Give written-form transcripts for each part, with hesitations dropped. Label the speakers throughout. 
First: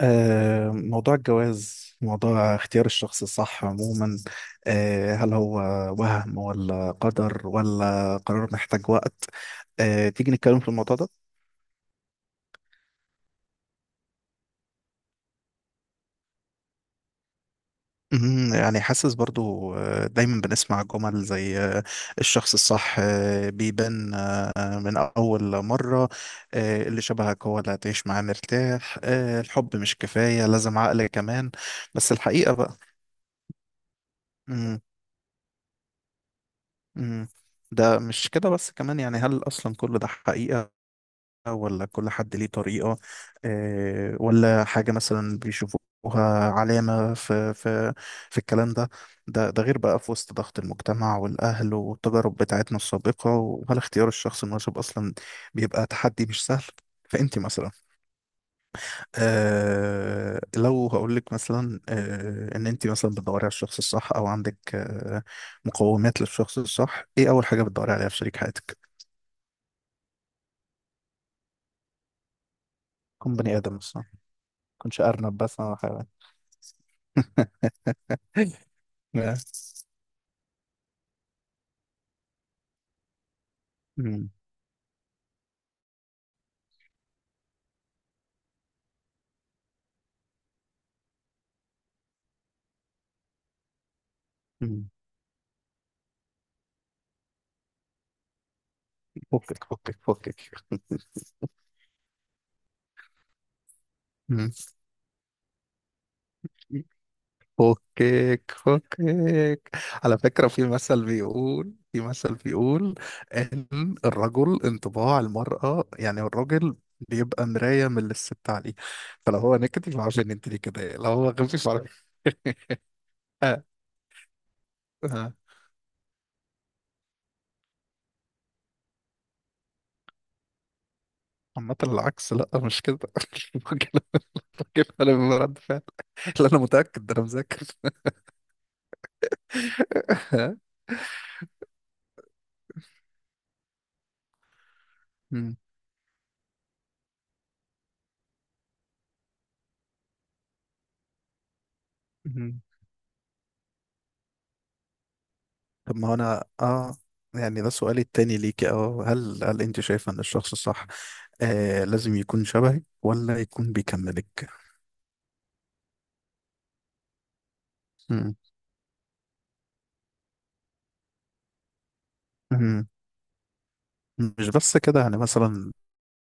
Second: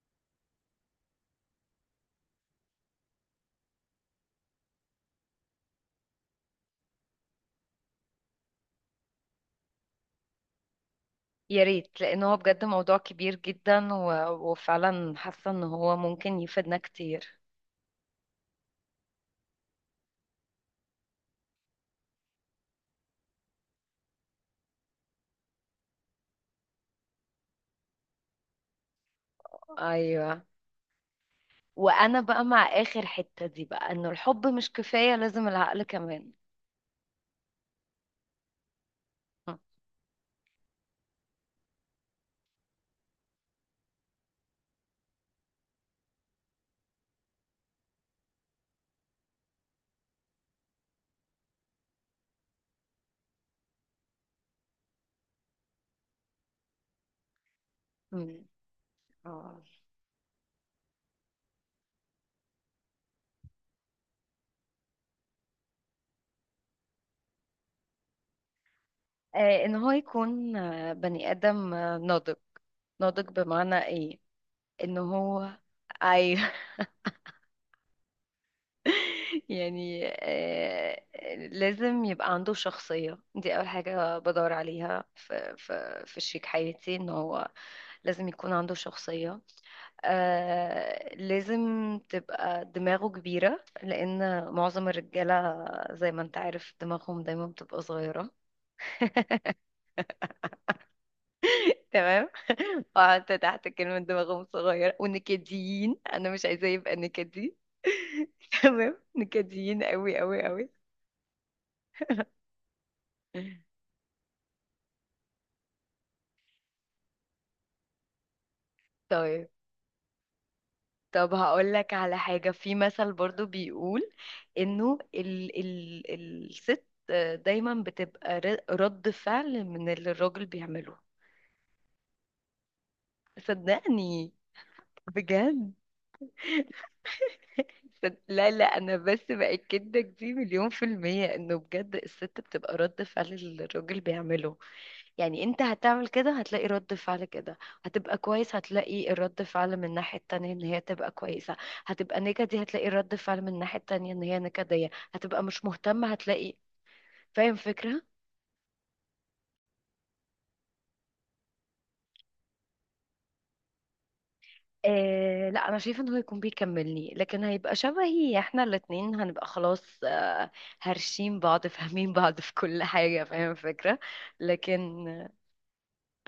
Speaker 1: موضوع الجواز موضوع اختيار الشخص الصح عموما. هل هو وهم ولا قدر ولا قرار محتاج وقت. تيجي نتكلم في الموضوع ده؟
Speaker 2: يا ريت لان هو بجد موضوع كبير جدا وفعلا حاسه ان هو ممكن يفيدنا كتير.
Speaker 1: مهم. يعني حاسس برضو دايما بنسمع جمل زي الشخص الصح بيبان من أول مرة، اللي شبهك هو اللي هتعيش معاه مرتاح، الحب مش
Speaker 2: ايوه،
Speaker 1: كفاية لازم عقل كمان. بس
Speaker 2: وانا بقى
Speaker 1: الحقيقة
Speaker 2: مع
Speaker 1: بقى.
Speaker 2: اخر حته دي بقى انه الحب مش كفايه، لازم العقل كمان.
Speaker 1: مم. ده مش كده بس، كمان يعني هل أصلا كل ده حقيقة ولا كل حد ليه طريقة ولا حاجة مثلا بيشوفوها علامة في الكلام ده، ده غير بقى في وسط ضغط المجتمع والأهل والتجارب بتاعتنا السابقة. وهل اختيار الشخص المناسب أصلا بيبقى تحدي مش سهل؟ فأنت مثلا،
Speaker 2: مم. اه
Speaker 1: لو هقول لك مثلا ان انت مثلا بتدوري على الشخص الصح او عندك مقومات للشخص الصح، ايه اول حاجه بتدوري عليها في شريك حياتك؟
Speaker 2: ان هو يكون بني ادم ناضج. ناضج
Speaker 1: كون بني
Speaker 2: بمعنى
Speaker 1: ادم مثلا،
Speaker 2: ايه؟ ان
Speaker 1: كنتش ارنب
Speaker 2: هو
Speaker 1: بس انا حيوان.
Speaker 2: ايوه.
Speaker 1: بس.
Speaker 2: يعني لازم يبقى عنده شخصية. دي أول حاجة
Speaker 1: مم.
Speaker 2: بدور عليها في, شريك حياتي، إن هو لازم يكون عنده شخصية. لازم تبقى دماغه كبيرة لأن معظم
Speaker 1: مم.
Speaker 2: الرجالة زي ما أنت عارف دماغهم دايما بتبقى صغيرة.
Speaker 1: فكك فكك فكك.
Speaker 2: تمام. وقعدت تحت كلمة دماغهم
Speaker 1: مم.
Speaker 2: صغيرة ونكديين، أنا مش عايزاه يبقى نكدي.
Speaker 1: فكك
Speaker 2: تمام،
Speaker 1: فكك.
Speaker 2: نكديين
Speaker 1: على
Speaker 2: أوي أوي
Speaker 1: فكرة، في
Speaker 2: أوي.
Speaker 1: مثل بيقول في مثل بيقول إن الرجل انطباع المرأة، يعني الراجل بيبقى مراية من اللي الست عليه. فلو
Speaker 2: طيب،
Speaker 1: هو نكتي فعارف إن أنت دي كده، لو هو
Speaker 2: طب
Speaker 1: غبي
Speaker 2: هقول لك
Speaker 1: فعارف.
Speaker 2: على حاجة، في مثل برضو
Speaker 1: آه،
Speaker 2: بيقول انه
Speaker 1: آه.
Speaker 2: ال ال الست دايما بتبقى رد فعل من اللي الراجل بيعمله.
Speaker 1: عامة العكس، لا مش كده. الراجل
Speaker 2: صدقني
Speaker 1: الراجل أنا من رد
Speaker 2: بجد.
Speaker 1: فعل. لا أنا متأكد، ده أنا مذاكر.
Speaker 2: لا لا، انا بس بأكدك دي
Speaker 1: آه.
Speaker 2: مليون في المية، انه بجد الست بتبقى رد فعل اللي الراجل بيعمله. يعني
Speaker 1: مم.
Speaker 2: انت هتعمل كده هتلاقي رد فعل كده، هتبقى كويس هتلاقي الرد فعل من الناحية التانية ان هي تبقى كويسة، هتبقى
Speaker 1: مم.
Speaker 2: نكدي هتلاقي رد فعل من الناحية التانية ان هي نكدية، هتبقى مش
Speaker 1: طب ما
Speaker 2: مهتمة
Speaker 1: هو أنا
Speaker 2: هتلاقي. فاهم
Speaker 1: يعني ده سؤالي
Speaker 2: فكرة؟
Speaker 1: التاني ليكي، هل أنت شايفة إن الشخص صح لازم يكون شبهك ولا يكون بيكملك؟
Speaker 2: آه لا، انا شايفه ان هو يكون بيكملني، لكن هيبقى
Speaker 1: مم.
Speaker 2: شبهي، احنا الاتنين هنبقى خلاص هرشين بعض، فاهمين بعض في كل
Speaker 1: مم.
Speaker 2: حاجة. فاهم فكرة؟
Speaker 1: مش بس كده،
Speaker 2: لكن
Speaker 1: يعني مثلا،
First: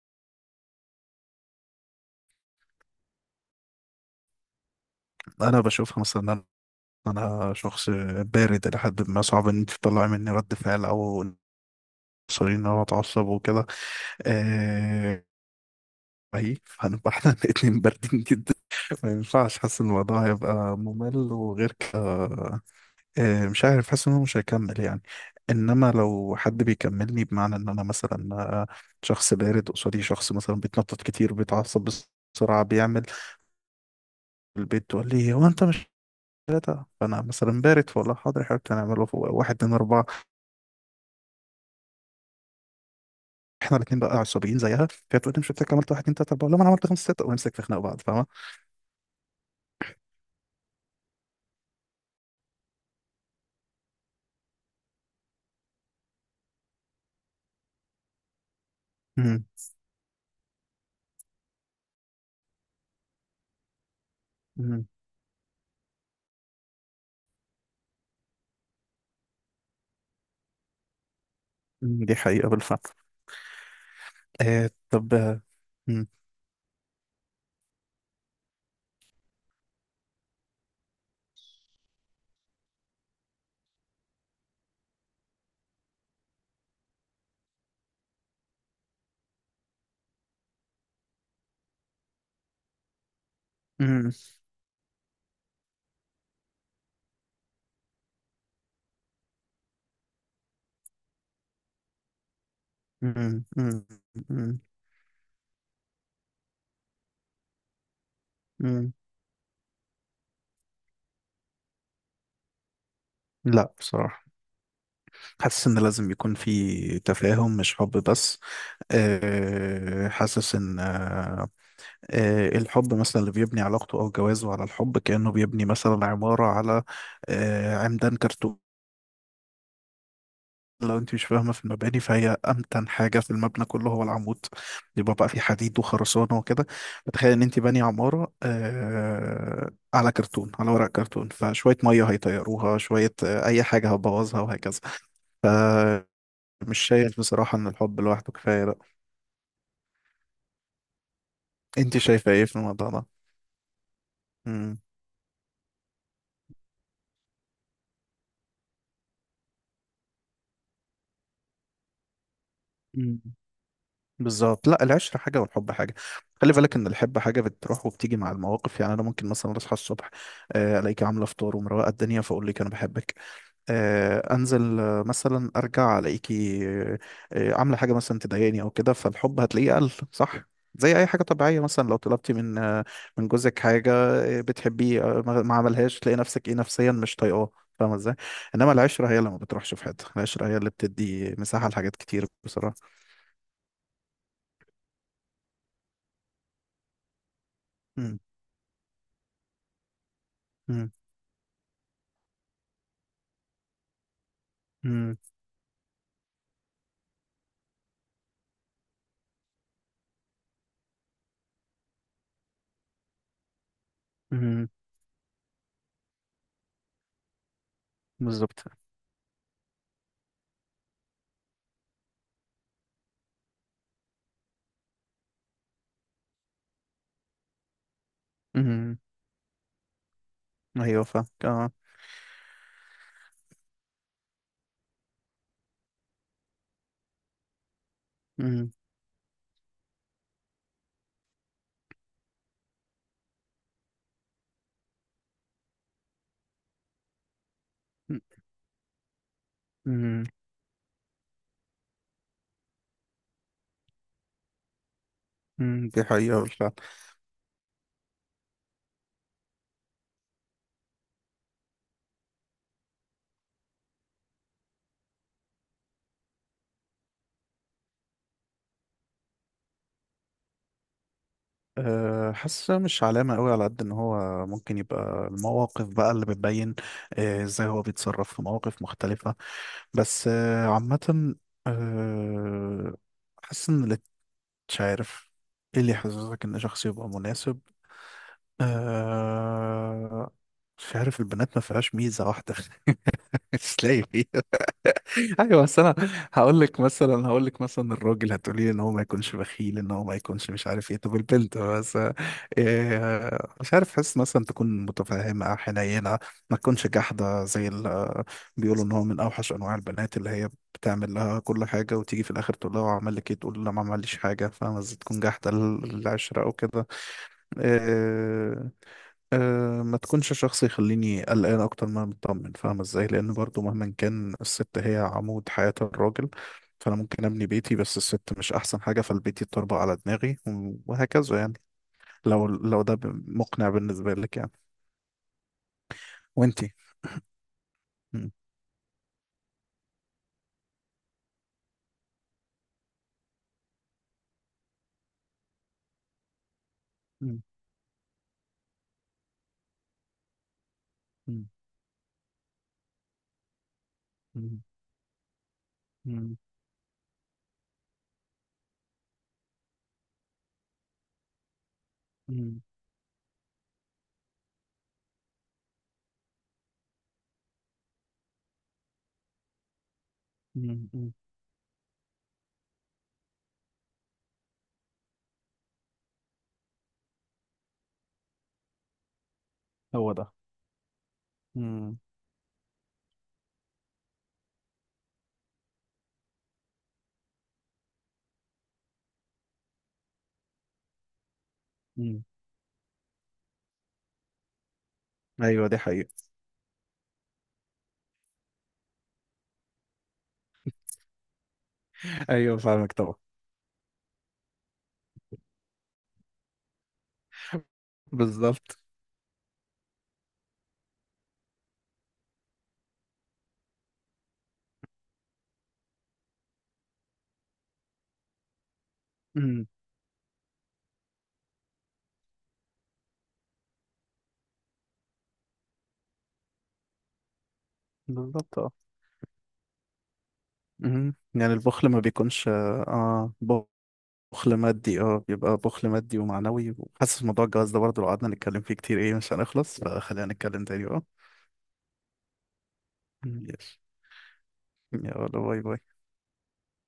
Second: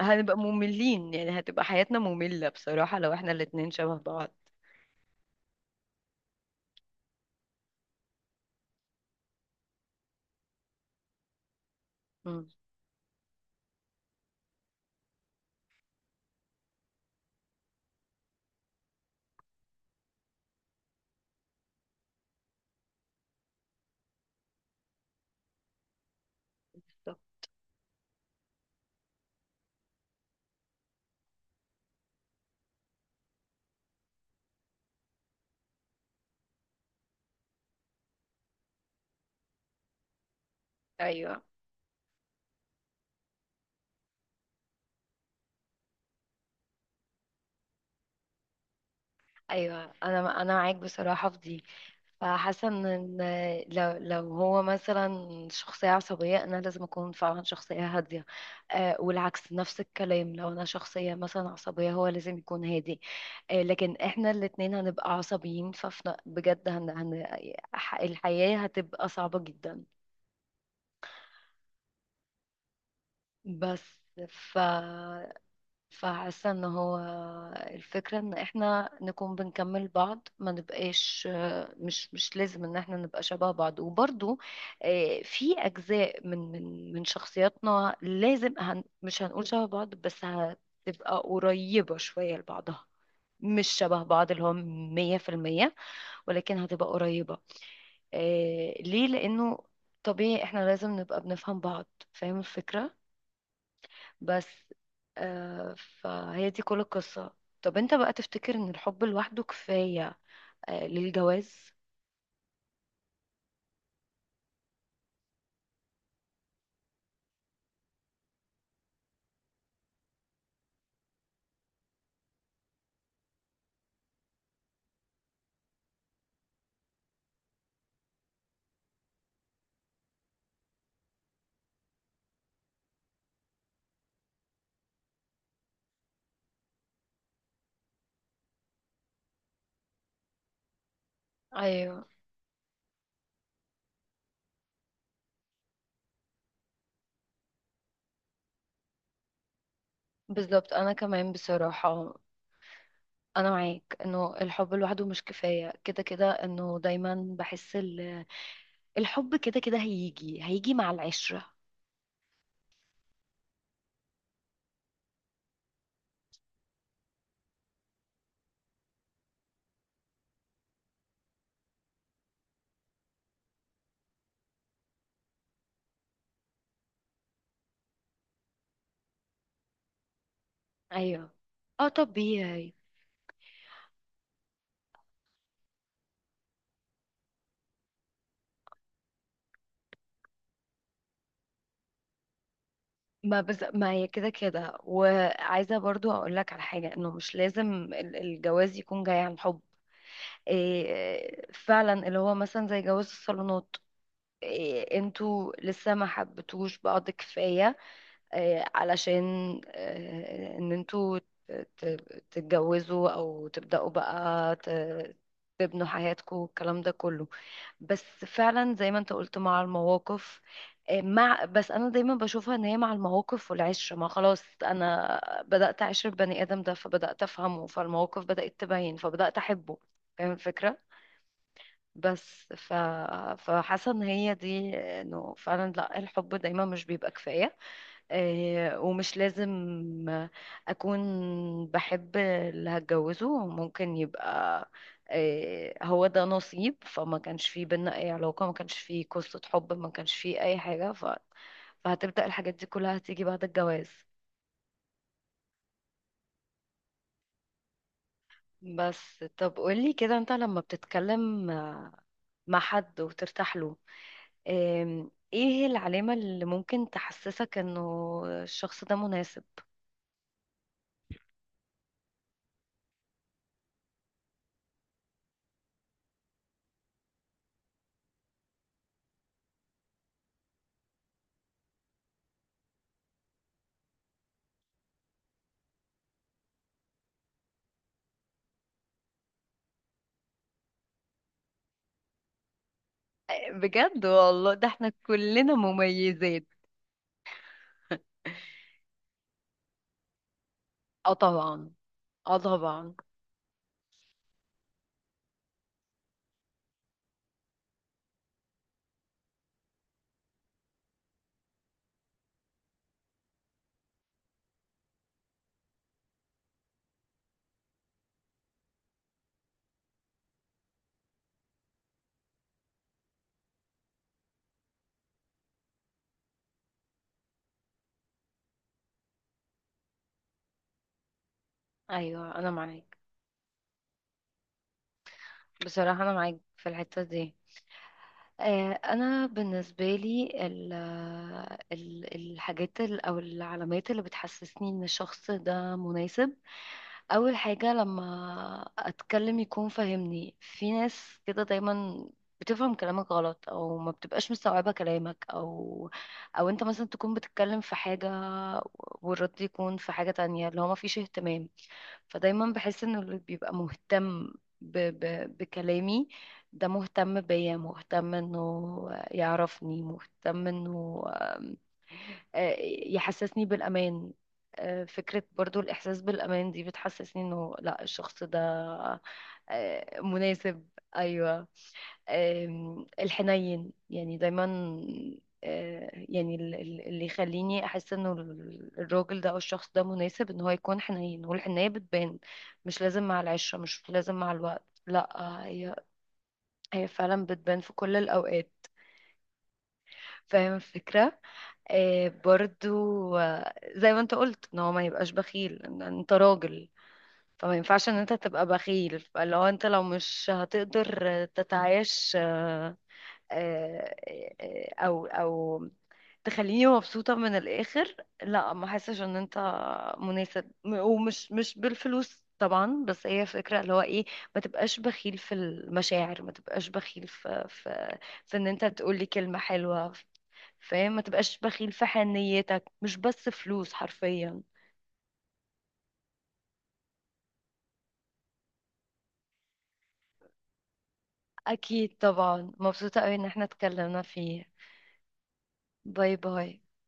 Speaker 2: هنبقى مملين، يعني هتبقى حياتنا مملة بصراحة لو احنا الاتنين شبه بعض.
Speaker 1: انا بشوفها مثلا، انا أنا شخص بارد الى حد ما، صعب ان انت تطلعي مني رد فعل او
Speaker 2: مم.
Speaker 1: صريح، ان انا اتعصب وكده. آه، هي فهنبقى احنا الاتنين باردين جدا، ما ينفعش. حاسس ان الموضوع هيبقى ممل وغير كده، مش عارف، حاسس ان هو مش هيكمل يعني. انما لو حد بيكملني،
Speaker 2: بالظبط.
Speaker 1: بمعنى ان انا مثلا شخص بارد، قصادي شخص مثلا بيتنطط كتير، بيتعصب بسرعة، بيعمل البيت تقول لي هو انت مش ثلاثة، فانا مثلا بارد، فولا حاضر حضرتك هنعمله في واحد اتنين اربعة.
Speaker 2: ايوه.
Speaker 1: احنا الاتنين بقى عصبيين زيها، فهي تقول لي مش قلت لك عملت واحد اتنين تلاتة، بقول لها ما انا عملت خمسة ستة، ونمسك نخنق بعض. فاهمة؟
Speaker 2: ايوه، انا معاك بصراحه في دي. فحاسه إن لو هو مثلا شخصيه عصبيه، انا لازم اكون فعلا شخصيه هاديه.
Speaker 1: مم.
Speaker 2: والعكس نفس الكلام، لو انا شخصيه مثلا عصبيه هو لازم يكون هادي. لكن احنا الاتنين
Speaker 1: مم.
Speaker 2: هنبقى عصبيين ففنا بجد هن هن الحياه هتبقى صعبه جدا.
Speaker 1: مم. دي حقيقة بالفعل.
Speaker 2: بس
Speaker 1: طب مم.
Speaker 2: فحاسة ان هو الفكرة ان احنا نكون بنكمل بعض ما نبقاش، مش لازم ان احنا نبقى شبه بعض. وبرضو في اجزاء من شخصياتنا لازم مش هنقول شبه بعض بس هتبقى قريبة شوية لبعضها. مش شبه
Speaker 1: مم.
Speaker 2: بعض اللي هو 100%، ولكن هتبقى قريبة. ليه؟ لأنه طبيعي احنا لازم نبقى بنفهم بعض. فاهم الفكرة؟
Speaker 1: مم. مم.
Speaker 2: بس
Speaker 1: مم.
Speaker 2: آه فهي دي كل القصة. طب انت بقى تفتكر ان
Speaker 1: مم.
Speaker 2: الحب لوحده كفاية للجواز؟
Speaker 1: لا بصراحة، حاسس ان لازم يكون في تفاهم مش حب بس. حاسس ان الحب مثلا اللي بيبني علاقته او جوازه على الحب كأنه بيبني مثلا عمارة على عمدان كرتون. لو انت مش فاهمة في المباني، فهي أمتن حاجة في المبنى كله هو العمود، يبقى بقى في حديد وخرسانة وكده. فتخيل ان انت باني عمارة على كرتون، على ورق كرتون، فشوية
Speaker 2: ايوه
Speaker 1: مية هيطيروها، شوية أي حاجة هتبوظها، وهكذا. مش شايف بصراحة ان الحب لوحده كفاية بقى.
Speaker 2: بالظبط، انا كمان
Speaker 1: انت
Speaker 2: بصراحة.
Speaker 1: شايفة ايه في الموضوع ده؟
Speaker 2: انا معاك انه الحب
Speaker 1: امم
Speaker 2: لوحده مش كفاية، كده كده انه دايما بحس الحب كده كده هيجي هيجي مع العشرة.
Speaker 1: مم. بالظبط، لا العشرة حاجة والحب حاجة. خلي بالك ان الحب حاجة بتروح وبتيجي مع المواقف، يعني انا ممكن مثلا اصحى الصبح، الاقيك عاملة فطار ومروقة الدنيا، فاقول لك انا بحبك. انزل، مثلا ارجع الاقيكي عامله حاجه مثلا تضايقني او كده، فالحب هتلاقيه قل، صح؟ زي اي حاجه
Speaker 2: ايوه،
Speaker 1: طبيعيه،
Speaker 2: اه
Speaker 1: مثلا لو طلبتي من
Speaker 2: طبيعي.
Speaker 1: من جوزك حاجه بتحبيه ما عملهاش، تلاقي نفسك ايه، نفسيا مش طايقاه. فاهمه ازاي؟ انما العشره هي اللي ما بتروحش في حته، العشره هي اللي بتدي مساحه لحاجات كتير بصراحه.
Speaker 2: ما هي كده كده، وعايزة برضو اقول لك على حاجة، انه مش لازم
Speaker 1: مم.
Speaker 2: الجواز يكون جاي عن حب.
Speaker 1: مم.
Speaker 2: إيه فعلا اللي هو مثلا زي جواز الصالونات، إيه
Speaker 1: مم.
Speaker 2: انتوا لسه ما حبتوش بعض كفاية، إيه علشان إيه ان انتوا تتجوزوا او تبدأوا بقى
Speaker 1: مم.
Speaker 2: تبنوا حياتكم والكلام ده كله. بس
Speaker 1: بالظبط.
Speaker 2: فعلا زي ما انت قلت مع المواقف، إيه مع. بس انا دايما بشوفها ان هي مع المواقف والعشره، ما خلاص انا بدات اعشر البني ادم ده فبدات افهمه، فالمواقف بدات تبين
Speaker 1: مم.
Speaker 2: فبدات احبه. فاهم الفكره؟
Speaker 1: ايوه فاهم، اه.
Speaker 2: بس فحاسه ان هي دي، انه فعلا لا الحب دايما مش بيبقى كفايه.
Speaker 1: مم.
Speaker 2: ومش لازم اكون بحب اللي هتجوزه، ممكن يبقى هو ده نصيب، فما كانش فيه بينا اي علاقه ما كانش فيه قصه حب ما كانش
Speaker 1: مم.
Speaker 2: فيه اي حاجه فهتبدا الحاجات دي كلها هتيجي بعد الجواز.
Speaker 1: مم. دي حقيقه.
Speaker 2: بس طب قولي كده، انت لما بتتكلم مع حد وترتاح له، ايه هي العلامة اللي ممكن تحسسك انه الشخص ده مناسب؟
Speaker 1: حاسة مش علامة قوي على قد ان هو ممكن يبقى، المواقف بقى اللي بتبين، ازاي هو بيتصرف في مواقف مختلفة. بس عامة أه، حاسس ان اللي، مش عارف ايه اللي يحسسك ان شخص يبقى مناسب. أه، مش عارف، البنات ما فيهاش ميزة واحدة. مش لاقي
Speaker 2: بجد
Speaker 1: فيها.
Speaker 2: والله ده احنا كلنا
Speaker 1: ايوه بس انا،
Speaker 2: مميزات.
Speaker 1: هقول لك مثلا الراجل هتقولي لي ان هو ما يكونش بخيل، ان هو ما يكونش مش عارف ايه،
Speaker 2: اه
Speaker 1: طب البنت
Speaker 2: طبعا،
Speaker 1: بس
Speaker 2: اه طبعا.
Speaker 1: إيه؟ مش عارف، حس مثلا تكون متفهمه حنينه، ما تكونش جحده زي ال-. بيقولوا ان هو من اوحش انواع البنات اللي هي بتعمل لها كل حاجه، وتيجي في الاخر تقول لها هو عمل لك ايه، تقول لا ما عملش حاجه. فاهمه ازاي؟ تكون جحده للعشره او كده. آه، ما تكونش شخص يخليني قلقان اكتر ما أنا مطمن. فاهمة ازاي؟ لان برضو مهما كان، الست هي عمود حياة الراجل، فانا ممكن ابني بيتي بس الست مش احسن حاجة، فالبيت يتطربق على دماغي و- وهكذا يعني.
Speaker 2: ايوه
Speaker 1: لو
Speaker 2: انا
Speaker 1: لو ده
Speaker 2: معاك
Speaker 1: ب- مقنع بالنسبة لك يعني؟
Speaker 2: بصراحة، انا معاك في
Speaker 1: وانتي؟
Speaker 2: الحتة دي.
Speaker 1: مم.
Speaker 2: انا بالنسبه لي الحاجات او العلامات اللي بتحسسني ان الشخص ده مناسب: اول
Speaker 1: مم.
Speaker 2: حاجه لما اتكلم يكون فاهمني، في ناس كده
Speaker 1: مم.
Speaker 2: دايما بتفهم كلامك غلط او ما بتبقاش
Speaker 1: مم.
Speaker 2: مستوعبه كلامك، او
Speaker 1: مم.
Speaker 2: او انت مثلا تكون بتتكلم في حاجه والرد يكون في حاجه تانية اللي هو ما فيش اهتمام. فدايما
Speaker 1: مم.
Speaker 2: بحس انه اللي بيبقى مهتم ب ب بكلامي ده مهتم بيا، مهتم انه يعرفني، مهتم
Speaker 1: مم.
Speaker 2: انه
Speaker 1: مم.
Speaker 2: آه، يحسسني بالامان. فكرة برضو الإحساس بالأمان دي بتحسسني إنه لأ، الشخص ده
Speaker 1: هو ده.
Speaker 2: مناسب. أيوة.
Speaker 1: مم.
Speaker 2: الحنين يعني دايما، يعني اللي يخليني احس انه الراجل ده او الشخص ده مناسب ان هو يكون حنين، والحنية بتبان.
Speaker 1: مم.
Speaker 2: مش لازم مع العشرة، مش لازم مع الوقت، لا،
Speaker 1: ايوه
Speaker 2: هي
Speaker 1: دي حقيقة.
Speaker 2: هي فعلا بتبان في كل الاوقات. فاهم الفكرة؟
Speaker 1: ايوه فاهمك طبعا.
Speaker 2: برضو زي ما انت قلت ان هو ما يبقاش بخيل. ان انت راجل فما ينفعش ان انت تبقى
Speaker 1: بالظبط.
Speaker 2: بخيل. فلو انت لو مش هتقدر تتعايش آه، او تخليني مبسوطة من الآخر، لا ما حسش ان انت
Speaker 1: مم.
Speaker 2: مناسب. ومش مش بالفلوس طبعا، بس هي فكرة اللي هو ايه: ما تبقاش بخيل في المشاعر، ما تبقاش بخيل في ان انت
Speaker 1: بالظبط.
Speaker 2: تقولي كلمة حلوة. فاهم، ما
Speaker 1: مهم.
Speaker 2: تبقاش
Speaker 1: يعني
Speaker 2: بخيل في
Speaker 1: البخل ما بيكونش
Speaker 2: حنيتك مش بس
Speaker 1: اه
Speaker 2: فلوس
Speaker 1: بخل
Speaker 2: حرفيا.
Speaker 1: مادي، اه بيبقى بخل مادي ومعنوي. وحاسس موضوع الجواز ده برضه لو قعدنا نتكلم فيه كتير ايه مش هنخلص، فخلينا نتكلم تاني بقى.
Speaker 2: اكيد طبعا، مبسوطة قوي ان احنا
Speaker 1: مم. يس.
Speaker 2: اتكلمنا فيه.
Speaker 1: يلا باي باي.
Speaker 2: باي باي.